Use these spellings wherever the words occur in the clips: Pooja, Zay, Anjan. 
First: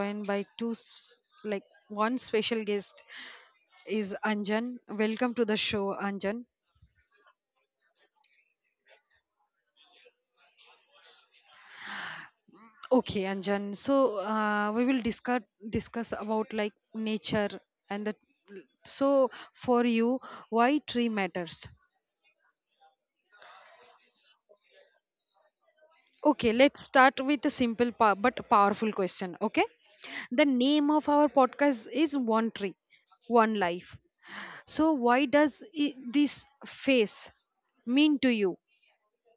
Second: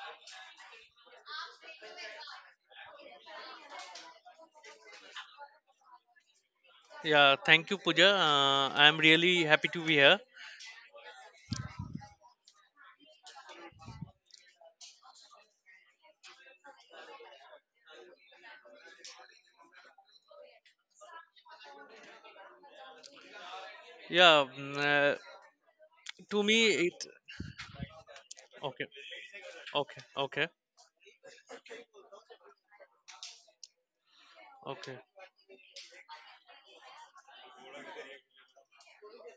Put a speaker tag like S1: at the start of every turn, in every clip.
S1: joined by like one special guest is Anjan. Welcome to the show, Anjan.
S2: Yeah, thank you, Pooja. I'm really happy to be here.
S1: Okay, Anjan. So we will discuss about like nature and the so for you, why tree matters.
S2: Yeah, mm, uh, to
S1: Okay,
S2: me
S1: let's
S2: it.
S1: start with a simple but
S2: Okay,
S1: powerful question. Okay,
S2: okay,
S1: the
S2: okay,
S1: name of our podcast is One Tree, One Life. So
S2: okay.
S1: why does this face mean to you?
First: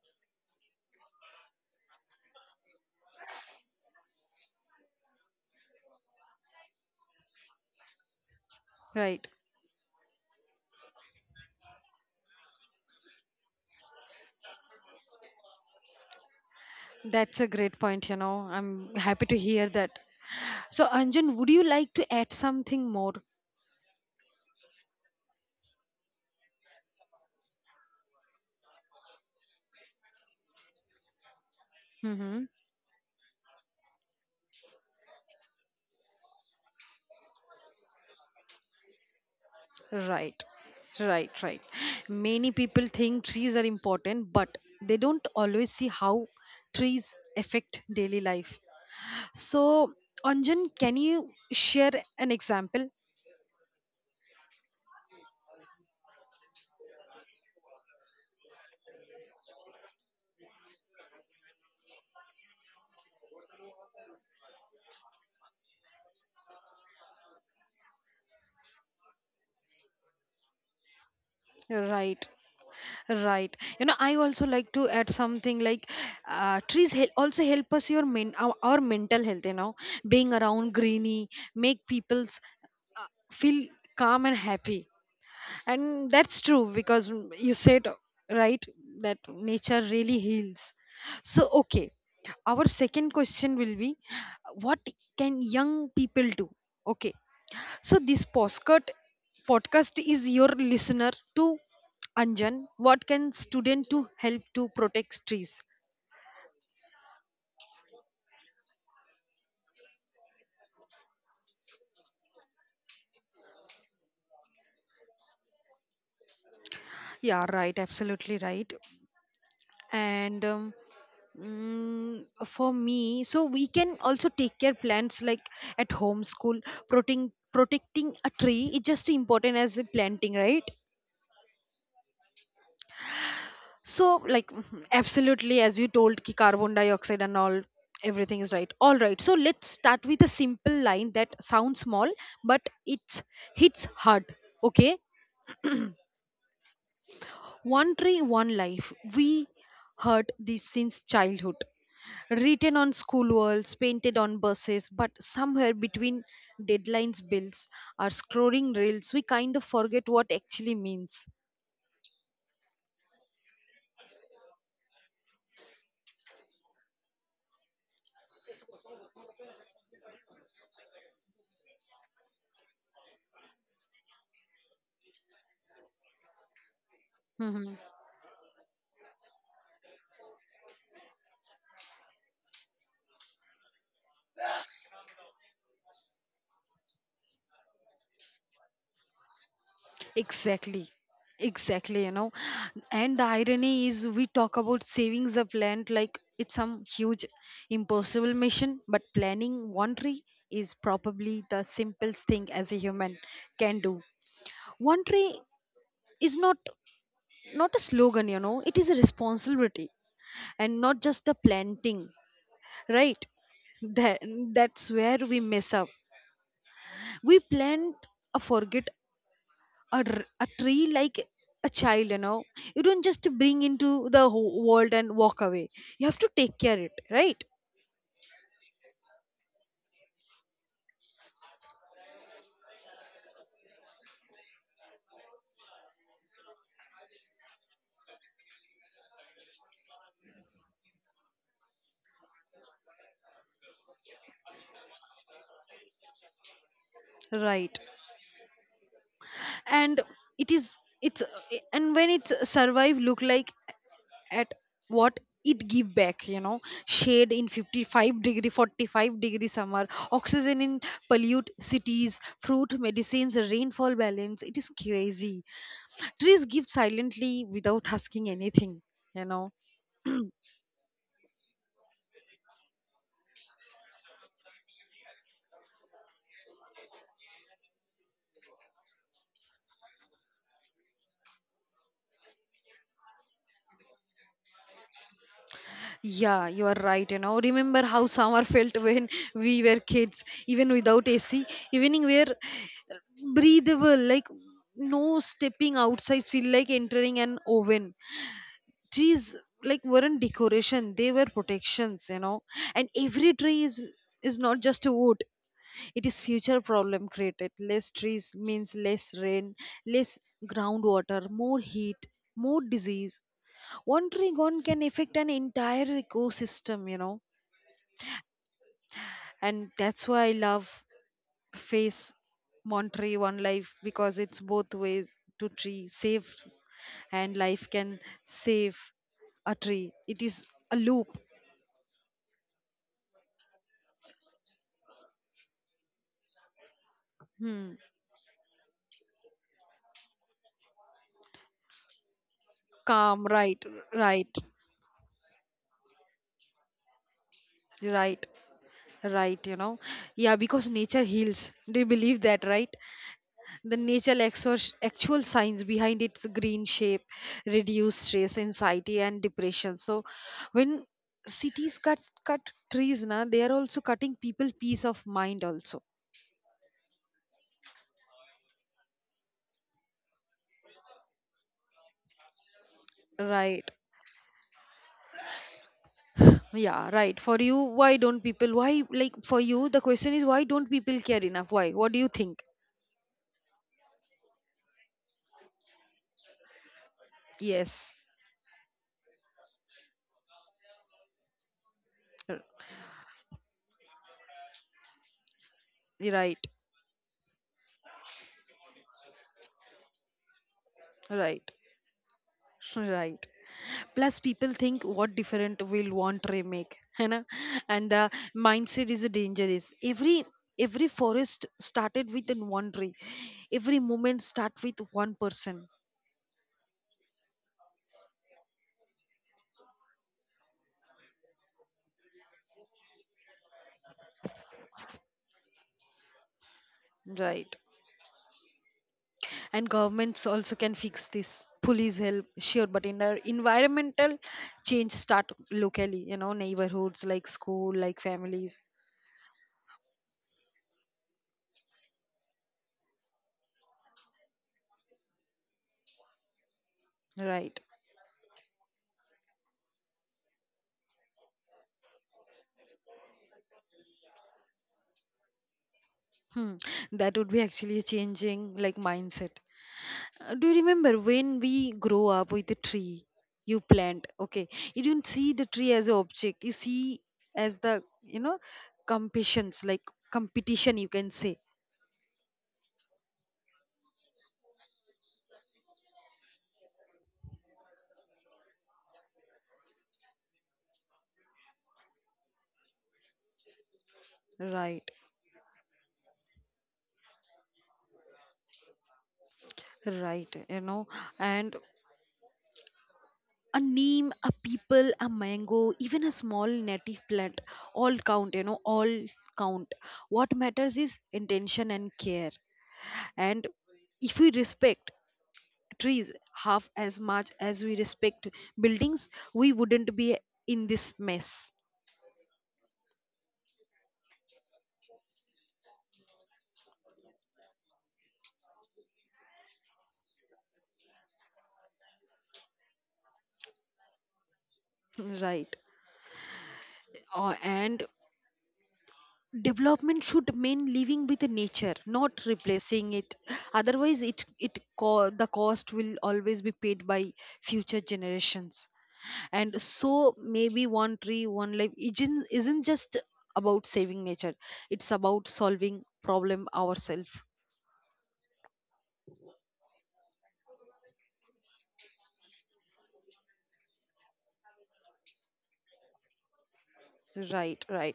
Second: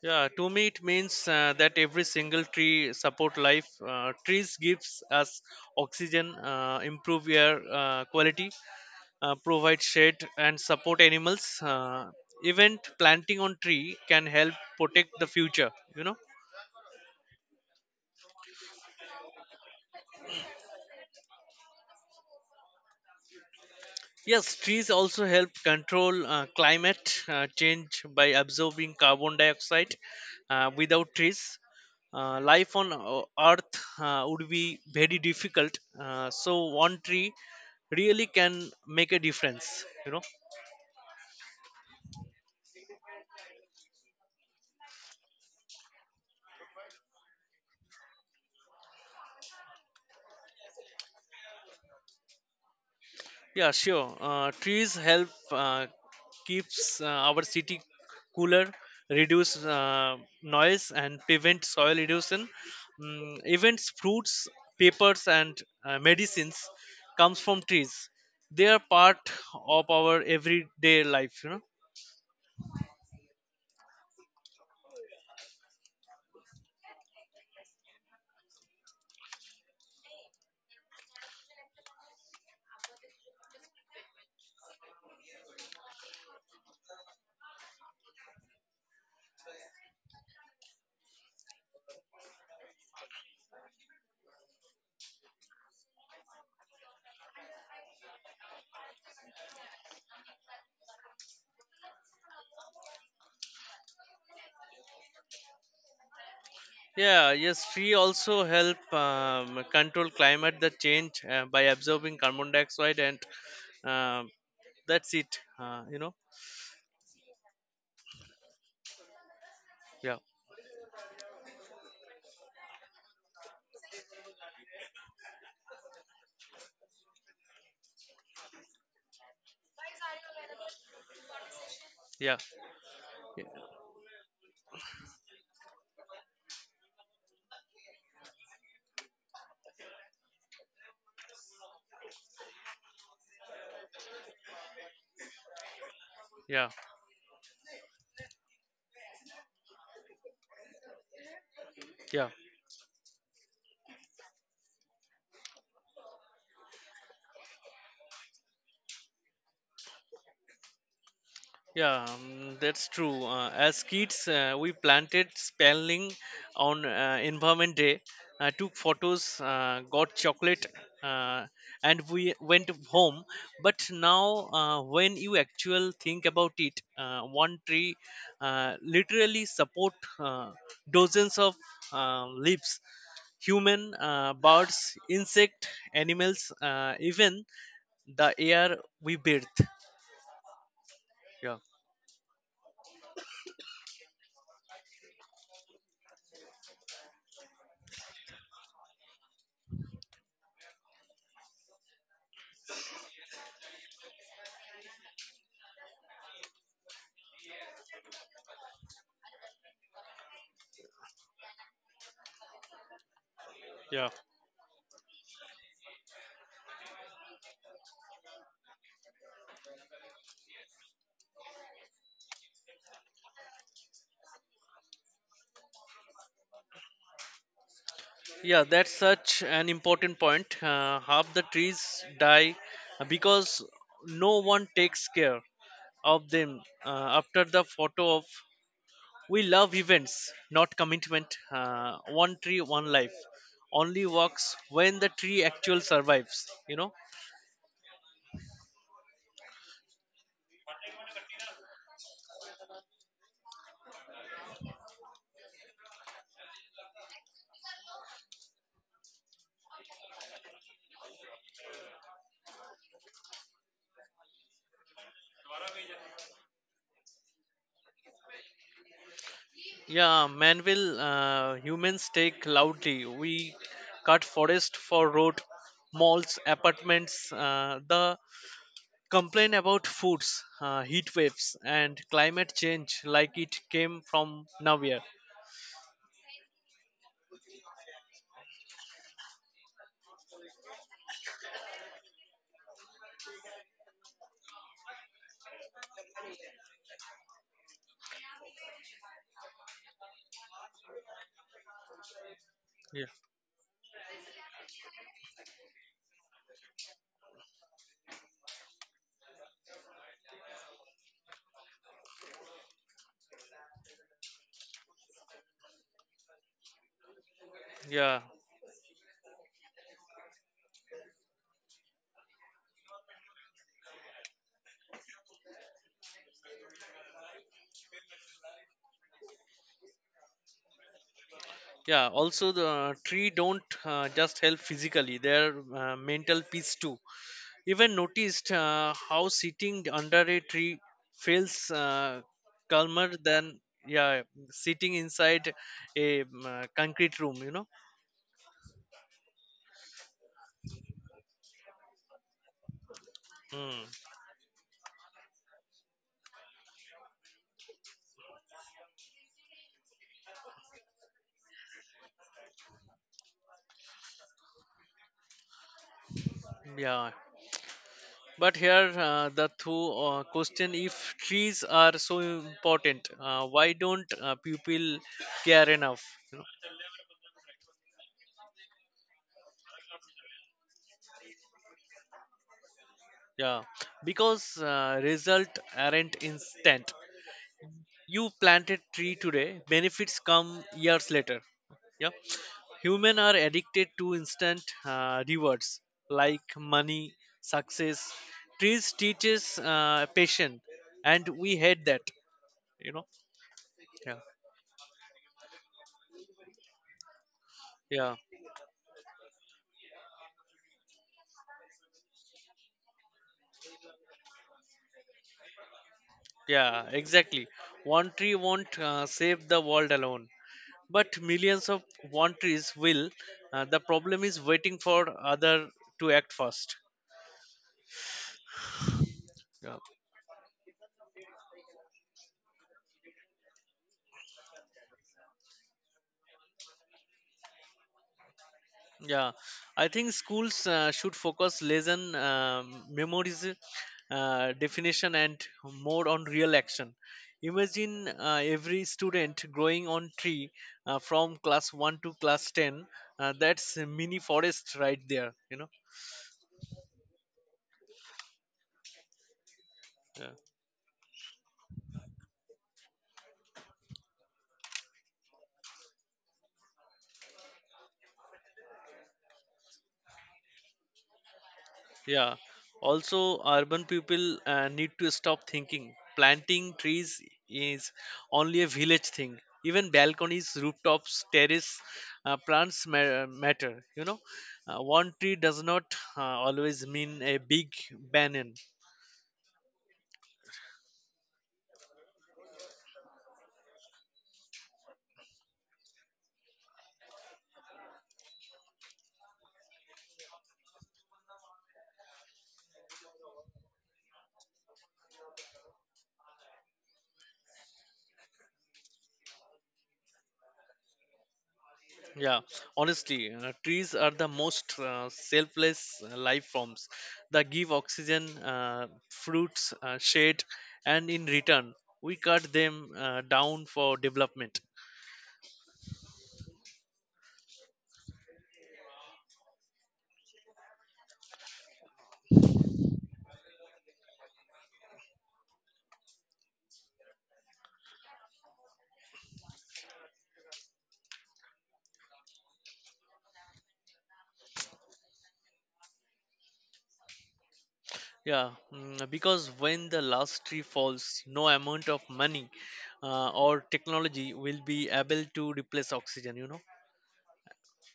S2: Yeah, to me it means that every single tree support life. Trees gives us oxygen, improve air quality,
S1: Right.
S2: provide shade, and support animals. Event planting on tree can help protect the future.
S1: That's a great point, you know. I'm happy to hear that. So, Anjan, would you like to add something more?
S2: Yes, trees also help control climate change by absorbing carbon dioxide. Without trees,
S1: Mm-hmm.
S2: life on Earth would be very difficult. So one tree really can make a difference,
S1: Right, right, right. Many people think trees are important, but they don't always see how trees affect daily life. So, Anjan, can you share an example?
S2: Yeah, sure. Trees help keeps our city cooler, reduce noise, and prevent soil erosion. Events, fruits, papers, and medicines comes from trees. They are part of our everyday life.
S1: Right, right. You know, I also like to add something like trees also help us our mental health. You know, being around greeny make people's feel calm and happy. And that's true because you said, right, that nature really heals. So okay, our second question will be, what can young people do? Okay, so this postcard podcast is your listener to, Anjan, what can student to help to protect trees?
S2: Yeah. Yes. Tree also help control climate the change by absorbing carbon dioxide, and um that's it.
S1: Yeah, right, absolutely right.
S2: Yeah.
S1: And for me, so we can also take care plants like at home, school. Protecting a tree is just important as planting, right?
S2: Yeah. Yeah.
S1: So like, mhm, absolutely, as you told ki carbon dioxide and all, everything is right. All right. So let's start with a simple line that sounds small, but it's hits hard. Okay?
S2: Yeah.
S1: One tree, one life. We heard this since childhood,
S2: Yeah.
S1: written on school walls, painted on buses, but somewhere between deadlines, bills, or scrolling reels, we kind of forget what actually means.
S2: Yeah, that's true. As kids, we planted spelling on Environment Day, took photos, got chocolate, uh, and we went home. But now, when you actually think about it, one
S1: Mhm.
S2: tree literally support dozens of leaves. Human, birds, insect, animals, even the air we breathe.
S1: Exactly.
S2: Yeah,
S1: Exactly, you know. And the irony is, we talk about saving the plant like it's some huge, impossible mission, but planning one tree is probably the simplest thing as a human can do. One tree is not a slogan, you know, it is a responsibility, and not just the planting, right?
S2: yeah.
S1: that that's where we mess up. We plant a forget a, r- a tree like a child, you know, you don't just bring into the whole world and walk away. You have to take care it, right?
S2: Yeah, that's such an important point. Half the trees die because no one takes care of them. After the photo of we love events, not commitment. One tree, one life only works when the tree actual survives.
S1: Right. And it is it's and when it's survive, look like at what it give back, you know, shade in 55 degree 45-degree summer, oxygen in pollute cities, fruit, medicines, rainfall balance. It is crazy, trees give silently without asking anything, you know.
S2: Yeah, man will humans take loudly. We cut forest for road, malls, apartments. The complain about foods, heat waves, and climate change like it came from nowhere.
S1: Yeah, you are right, you know. Remember how summer felt when we were kids? Even without AC, evening were breathable. Like, no, stepping outside feel like entering an oven. Trees like weren't decoration, they were protections, you know. And
S2: Yeah,
S1: every tree is not just a wood, it is future problem created. Less trees means less rain, less groundwater, more heat, more disease. One tree gone can affect an entire ecosystem, you know.
S2: yeah,
S1: And that's why I love face, one tree, one life, because it's both ways to tree save, and life can save a tree. It is a loop.
S2: yeah. Also, the tree don't just help physically; their mental peace too.
S1: Hmm.
S2: Even noticed how sitting under a tree feels calmer
S1: Calm, right.
S2: than yeah
S1: Right.
S2: sitting inside a concrete room.
S1: Right, right, you know. Yeah, because nature heals, do you believe that? Right, the
S2: Hmm.
S1: nature actual science behind its green shape reduce stress, anxiety and depression. So when cities cut trees na, they are also cutting people peace of mind also.
S2: Yeah, but here, the two question: if trees are so important,
S1: Right.
S2: why don't people care enough? You know?
S1: Yeah, right. For you, why don't people, why, like for you the question is, why don't people care enough? Why? What do you think?
S2: Yeah, because result aren't instant.
S1: Yes.
S2: You planted tree today, benefits come years later. Yeah,
S1: r-
S2: Human are addicted to instant rewards
S1: right.
S2: like money, success. Trees teaches patience, and
S1: Right.
S2: we hate that. You know.
S1: Right.
S2: Yeah.
S1: Plus, people think what different will want remake, you know? And the
S2: Yeah.
S1: mindset is dangerous. Every forest started with an one tree. Every movement start with one person.
S2: Yeah, exactly. One tree won't save the world alone, but millions of one trees will. The problem is waiting for other to act first.
S1: Right. And
S2: Yeah,
S1: governments also can fix this. Police help, sure, but in our environmental change start locally. You know, neighborhoods like school, like families.
S2: yeah. I think schools should focus less on memories, definition, and more on real action.
S1: Right.
S2: Imagine every student growing on tree from class one to class ten. That's a mini forest right there.
S1: Hmm. That would be actually a changing like mindset.
S2: Yeah.
S1: Do you remember when we grow up with the tree you plant? Okay, you don't see the tree as an object, you see as the, you know, competitions like competition you can say.
S2: Yeah. Also, urban people need to stop thinking planting trees is only a village thing. Even balconies, rooftops, terrace, plants matter. You know,
S1: Right.
S2: one tree does not always mean a big banyan.
S1: Right, you know. And a name, a people, a mango, even a small native plant, all count, you know, all count. What matters is intention and care. And if we respect trees half as much as we respect buildings, we wouldn't be in this mess.
S2: Yeah, Honestly, trees are the most selfless life forms that give oxygen, fruits, shade, and in return, we cut them down for development.
S1: Right. And development should mean living with nature, not replacing it. Otherwise, the cost will always be paid by future generations. And so maybe one tree, one life isn't just about saving nature. It's about solving problem ourselves.
S2: Yeah, because when the last tree falls, no amount of money or technology will be able to replace oxygen,
S1: Right, right.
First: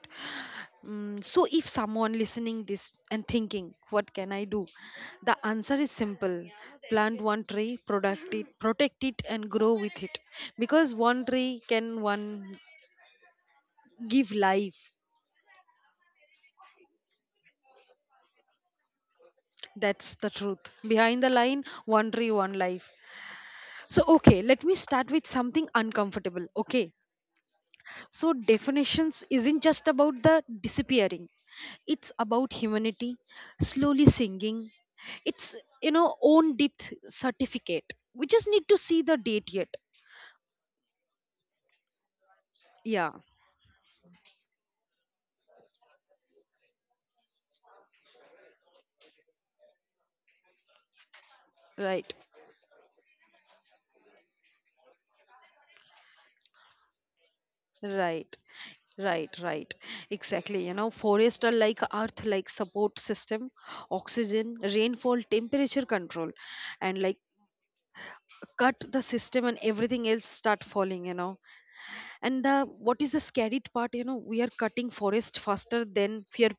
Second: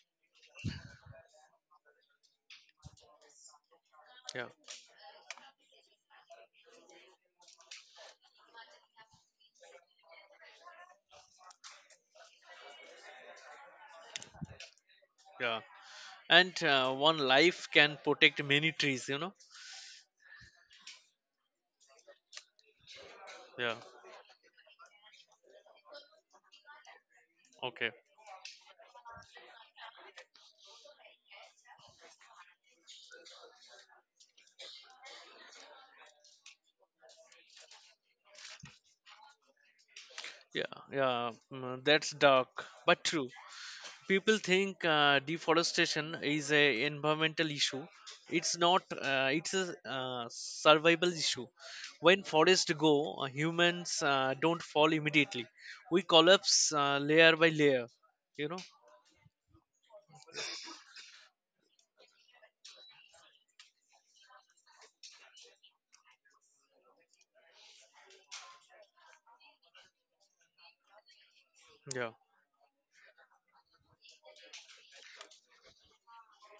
S1: Mm, so if someone listening this and thinking, what can I
S2: Yeah,
S1: do? The answer is simple. Plant one tree, product it, protect it and grow with it. Because one tree can one give life.
S2: yeah. And one life can protect many trees,
S1: That's the truth. Behind the line, one tree, one life.
S2: Yeah,
S1: So okay, let me start with something uncomfortable. Okay.
S2: okay.
S1: So, definitions isn't just about the disappearing, it's about humanity slowly singing. It's, you know, own depth certificate. We just need to see the date yet.
S2: Yeah. That's dark, but
S1: Yeah,
S2: true. People think deforestation is a environmental issue it's not it's a survival issue
S1: right,
S2: when forests go humans don't fall immediately we collapse layer by layer.
S1: right.
S2: You know.
S1: Right, right. Exactly. You know, forests are like earth like support system, oxygen, rainfall, temperature control, and like, cut the system and everything else start falling, you know.
S2: Yeah,
S1: And the what is the scary part, you know, we are cutting forest faster than we are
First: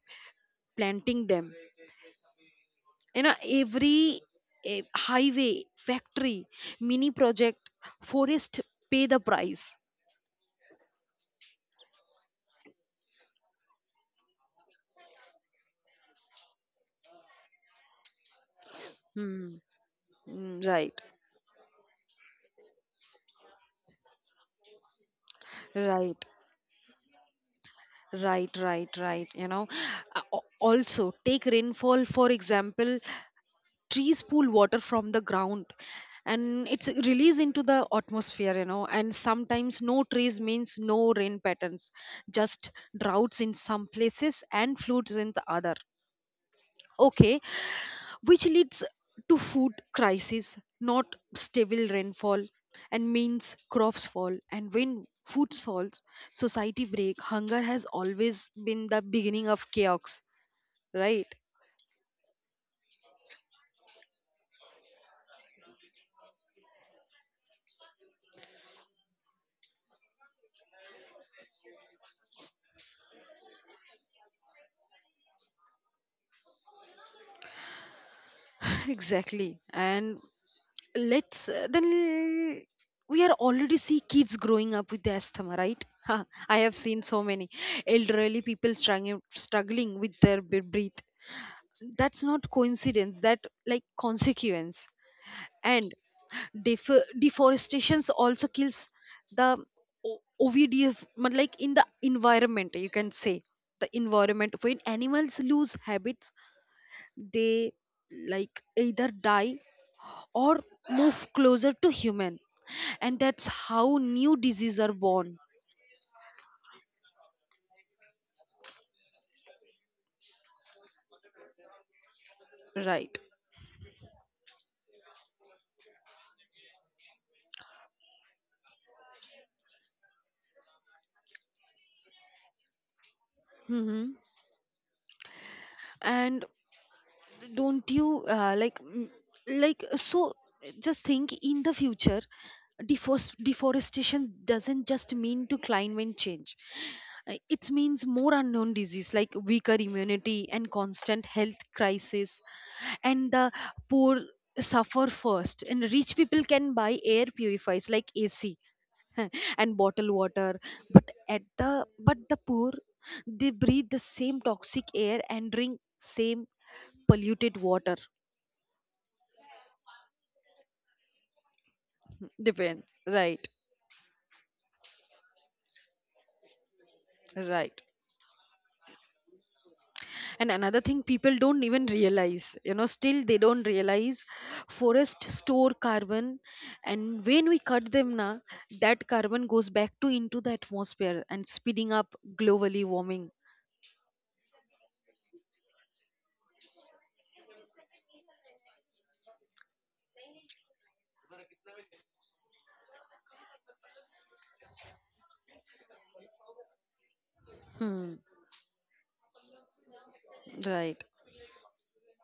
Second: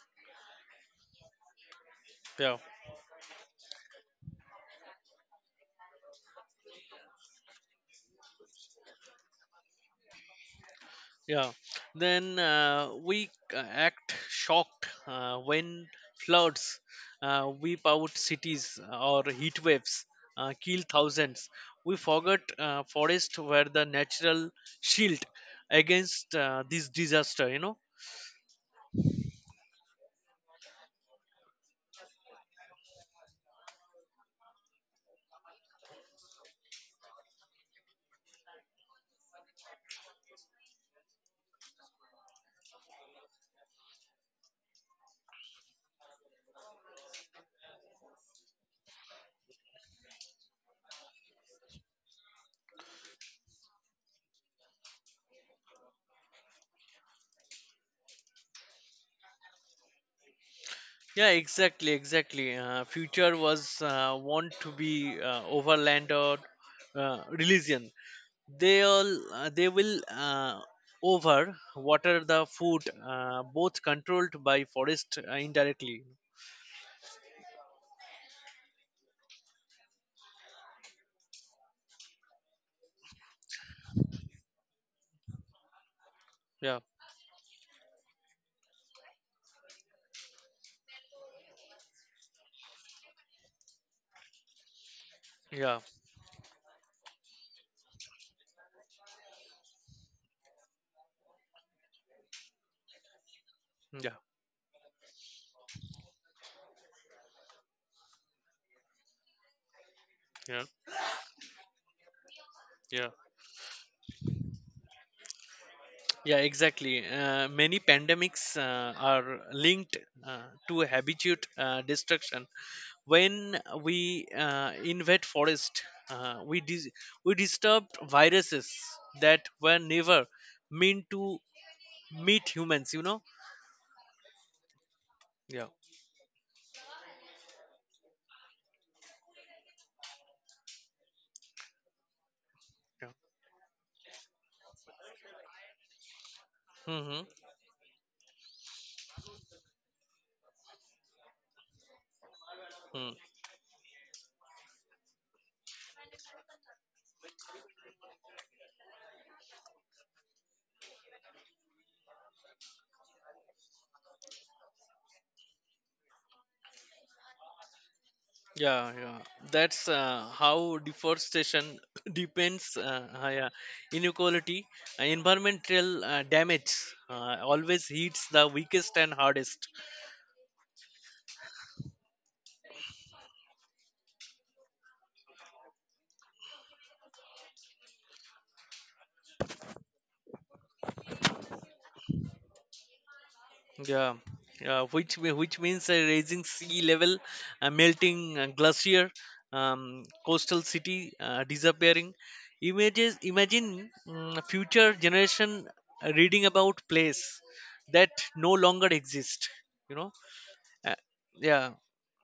S1: planting them,
S2: yeah.
S1: you know. Every highway, factory, mini project, forest pay the price.
S2: Yeah, then we act shocked when floods weep out cities or
S1: Hmm.
S2: heat waves
S1: Mm,
S2: kill
S1: right.
S2: thousands. We forget forests were the natural shield
S1: Right,
S2: against this disaster,
S1: right, right, right, you know. Also take rainfall for example, trees pull water from the ground and it's released into the atmosphere, you know. And sometimes no trees means no rain patterns, just droughts in some places and floods in the other. Okay, which leads to food crisis. Not stable rainfall and means crops fall, and when food falls, society break. Hunger has always been the beginning of chaos,
S2: Yeah,
S1: right?
S2: exactly, exactly. Future was want to be overland or religion they will over water the food both controlled by forest indirectly.
S1: Exactly. And let's then we are already see kids growing up with the asthma, right? I have
S2: Yeah,
S1: seen so many elderly people struggling with their breath. That's not coincidence, that like consequence.
S2: yeah,
S1: And deforestation also kills the O- ovdf but like in the environment, you can say the
S2: yeah,
S1: environment. When animals lose habits, they like either die or
S2: yeah,
S1: move closer to human,
S2: yeah,
S1: and that's how new diseases are born.
S2: yeah, exactly. Many pandemics are linked uh, to habitat destruction
S1: Right.
S2: when we invade forest uh, we dis- we disturb viruses that were never meant to meet humans,
S1: Hmm.
S2: yeah,
S1: And don't you like, like, so just think in the future,
S2: yeah.
S1: deforestation doesn't just mean to climate change.
S2: Mm-hmm.
S1: It means more unknown disease, like weaker immunity and constant health crisis.
S2: Hmm.
S1: And the poor suffer first, and rich people can buy air purifiers like AC and bottled water, but at the, but the poor, they breathe the same toxic air and drink same polluted water.
S2: Yeah, yeah. That's how deforestation depends.
S1: Depends. Right.
S2: Yeah. Inequality, environmental damage
S1: Right.
S2: always hits the weakest and hardest.
S1: And another thing people don't even realize, you know, still they don't realize, forests store carbon, and when we cut them na, that carbon goes back to into the atmosphere and speeding up globally warming.
S2: Yeah, yeah. Which means raising sea level, melting glacier, coastal city disappearing. Images. Imagine future generation reading about place that
S1: Hmm.
S2: no longer exist. You know. Uh,
S1: Right.
S2: yeah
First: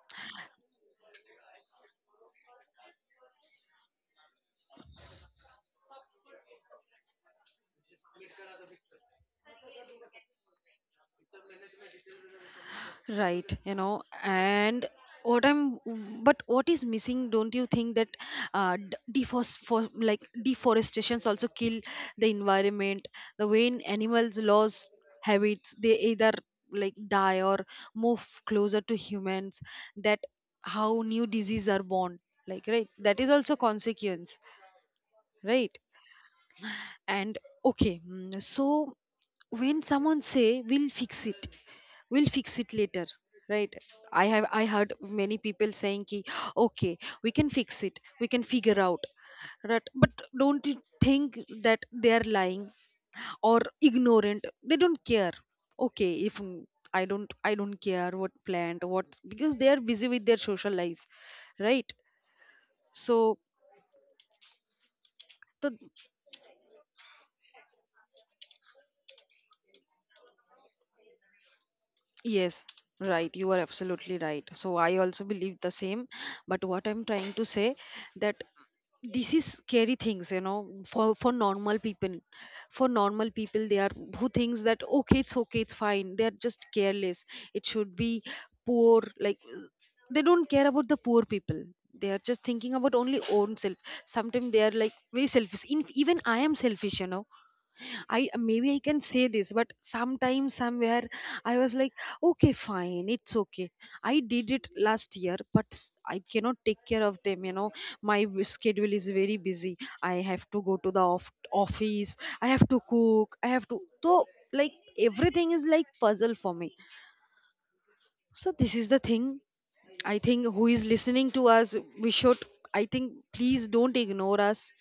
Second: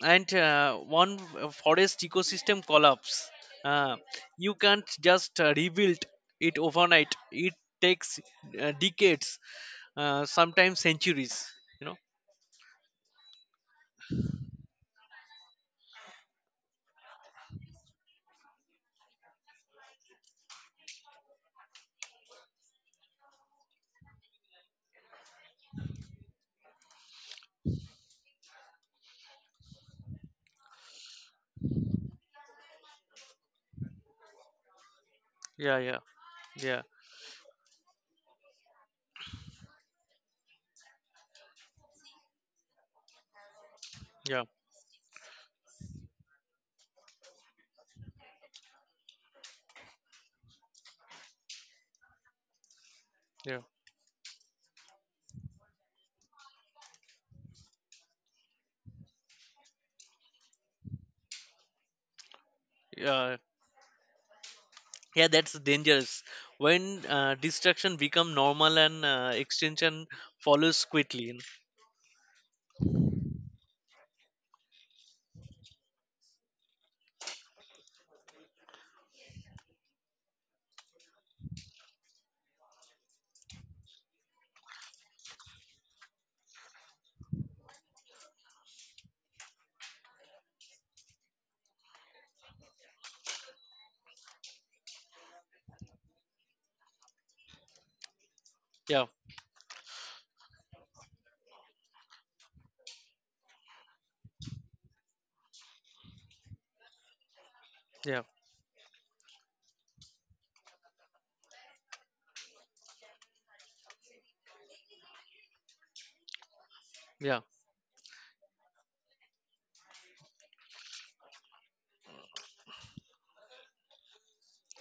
S2: and one forest ecosystem collapse, uh, you can't just rebuild it overnight. It takes decades, sometimes centuries, you know
S1: Right, you know. And what I'm, but what is missing? Don't you think that d- defos for like deforestations also kill the environment? The way in animals lose habits, they either like die or move closer to humans. That how new diseases are born. Like right, that is also consequence.
S2: yeah,
S1: Right,
S2: yeah, yeah,
S1: and okay, mm, so when someone say, we'll fix it later, right?
S2: yeah,
S1: I heard many people saying ki, okay, we can fix it, we can figure out, right? But don't you think that they are lying
S2: yeah,
S1: or ignorant, they don't care? Okay, if I don't care what plant what, because they are busy with their social lives, right?
S2: yeah,
S1: so
S2: yeah, that's
S1: the
S2: dangerous. When destruction become normal and extinction follows quickly.
S1: Yes, right, you are absolutely right, so I also believe the same. But what I'm trying to say, that this is scary things, you know, for normal people, for normal people, they are who thinks that okay, it's okay, it's fine, they are just careless. It should be poor like, they don't care about the poor people, they are just thinking about only own self. Sometimes they are like very selfish. In, even I am selfish, you know, I maybe I can
S2: Yeah,
S1: say this, but sometimes somewhere I was like, okay, fine, it's okay. I did it last year, but I cannot take care of them. You know,
S2: yeah,
S1: my schedule is very busy. I have to go to the office. I have to cook. I have to. So like, everything is like puzzle for me.
S2: yeah.
S1: So this is the thing. I think who is listening to us, we should, I think, please don't ignore us.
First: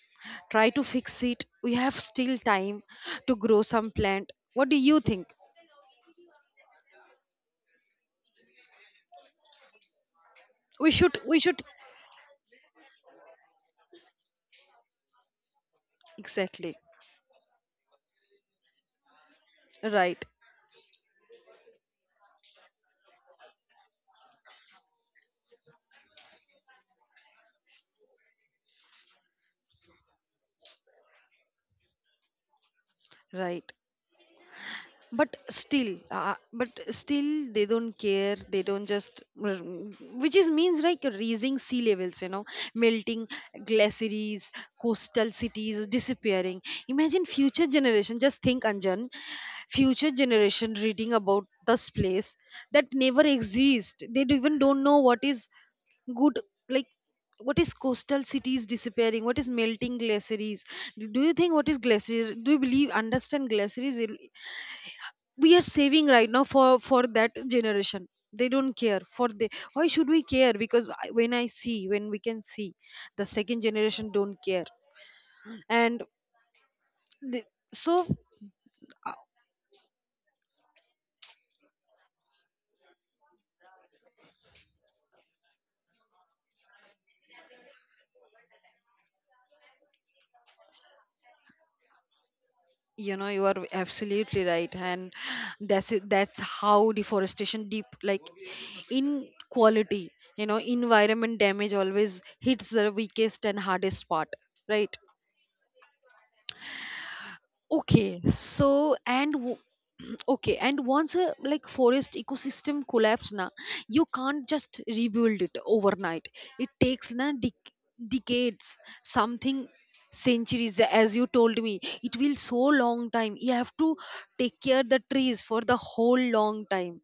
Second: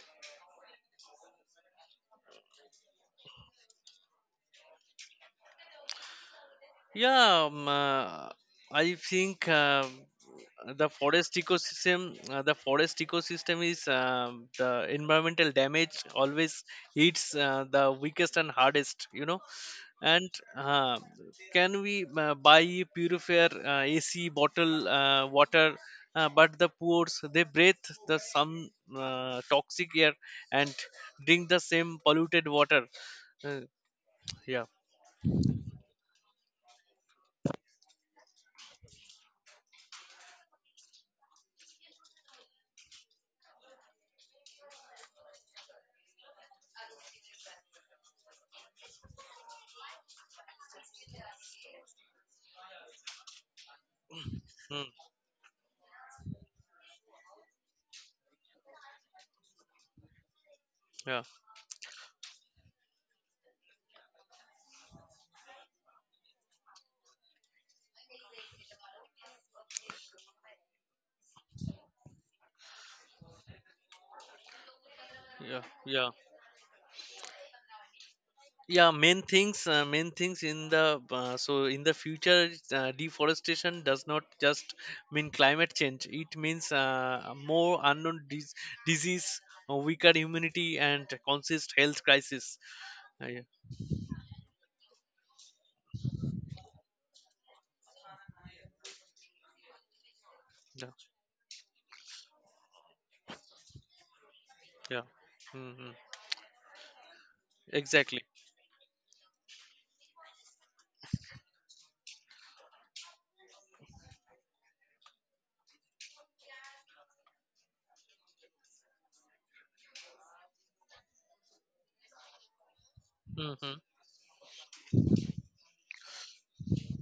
S1: Try to fix it. We have still time to grow some plant. What do you think?
S2: Yeah, um, uh, I think
S1: We should, we should,
S2: the forest ecosystem is the environmental damage always
S1: exactly.
S2: hits the weakest and hardest,
S1: Right,
S2: And uh, can we buy purifier AC bottle water? But the poor, they breathe the some toxic air and drink the same polluted water. Uh,
S1: right.
S2: yeah.
S1: But still but still they don't care, they don't just, mm, which is means like raising sea levels, you know, melting glaciers, coastal cities disappearing. Imagine future generation, just think, Anjan, future generation reading about this place that never exist, they even don't
S2: Hmm.
S1: know what is good. Like, what is coastal cities disappearing, what is melting glaciers? Do, do
S2: Yeah,
S1: you think, what is glacier? Do you believe understand glaciers we are saving right now for that generation? They don't care for the, why should we care? Because when I see, when we can see the second generation don't care,
S2: yeah,
S1: and
S2: yeah.
S1: the, so
S2: Yeah,
S1: uh,
S2: main things in the in the future deforestation does not just mean climate change. It means more unknown disease, weaker immunity and consist health crisis.
S1: you know, you
S2: Yeah,
S1: are absolutely right, and that's it. That's how deforestation deep like inequality, you know,
S2: yeah,
S1: environment damage always hits the weakest and hardest part, right?
S2: yeah. Mhm.
S1: Okay,
S2: Exactly.
S1: so and okay, and once a like forest ecosystem collapse na, you can't just rebuild it overnight. It takes na decades, something centuries, as you told me it will, so long time you have
S2: Hmm.
S1: to take care the trees for the whole long time.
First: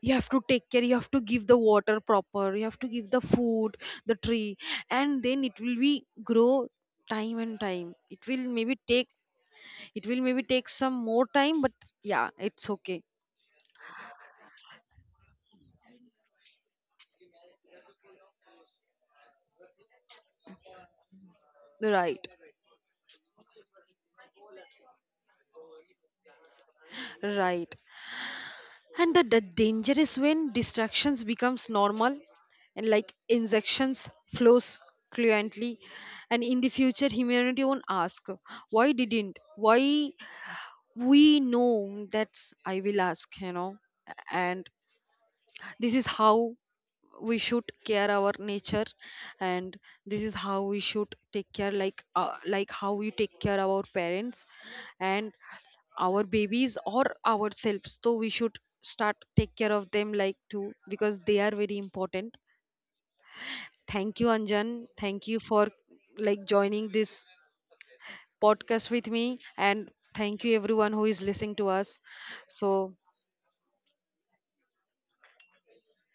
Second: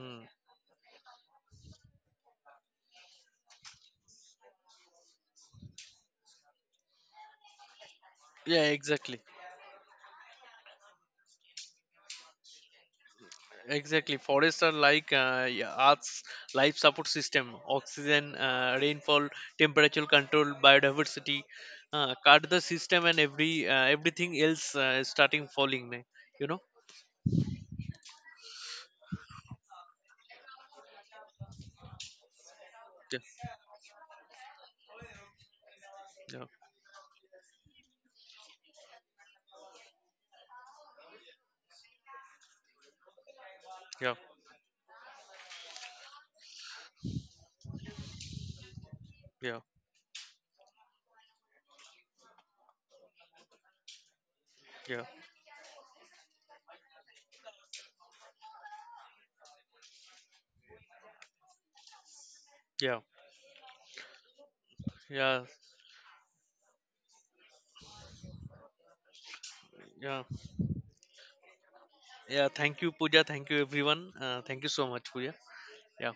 S1: You have to take care, you have to give the water proper, you have to give the food the tree, and then it will be grow. Time and time it will
S2: Yeah,
S1: maybe take,
S2: exactly.
S1: it will maybe take some more time, but yeah, it's okay.
S2: Exactly. Forests are like Earth's life support system. Oxygen, rainfall, temperature control, biodiversity.
S1: Right,
S2: Cut the system and everything else starting falling. Ne? You know.
S1: right. And the danger is when distractions becomes normal and like injections flows fluently, and
S2: Yeah.
S1: in the future humanity won't ask, why didn't, why we know? That's I will ask, you know.
S2: Yeah. Yeah.
S1: And this is how we should care our nature,
S2: Yeah.
S1: and this is how we should take care, like how we take care our parents
S2: Yeah.
S1: and our babies or ourselves, so we should start take care of them like too, because they are very important.
S2: Yeah.
S1: Thank you, Anjan, thank you
S2: Yeah.
S1: for like joining this podcast with me, and
S2: Yeah.
S1: thank you everyone who is listening to us.
S2: Yeah.
S1: So
S2: Thank you, Pooja. Thank you, everyone. Thank you so much, Pooja. Yeah.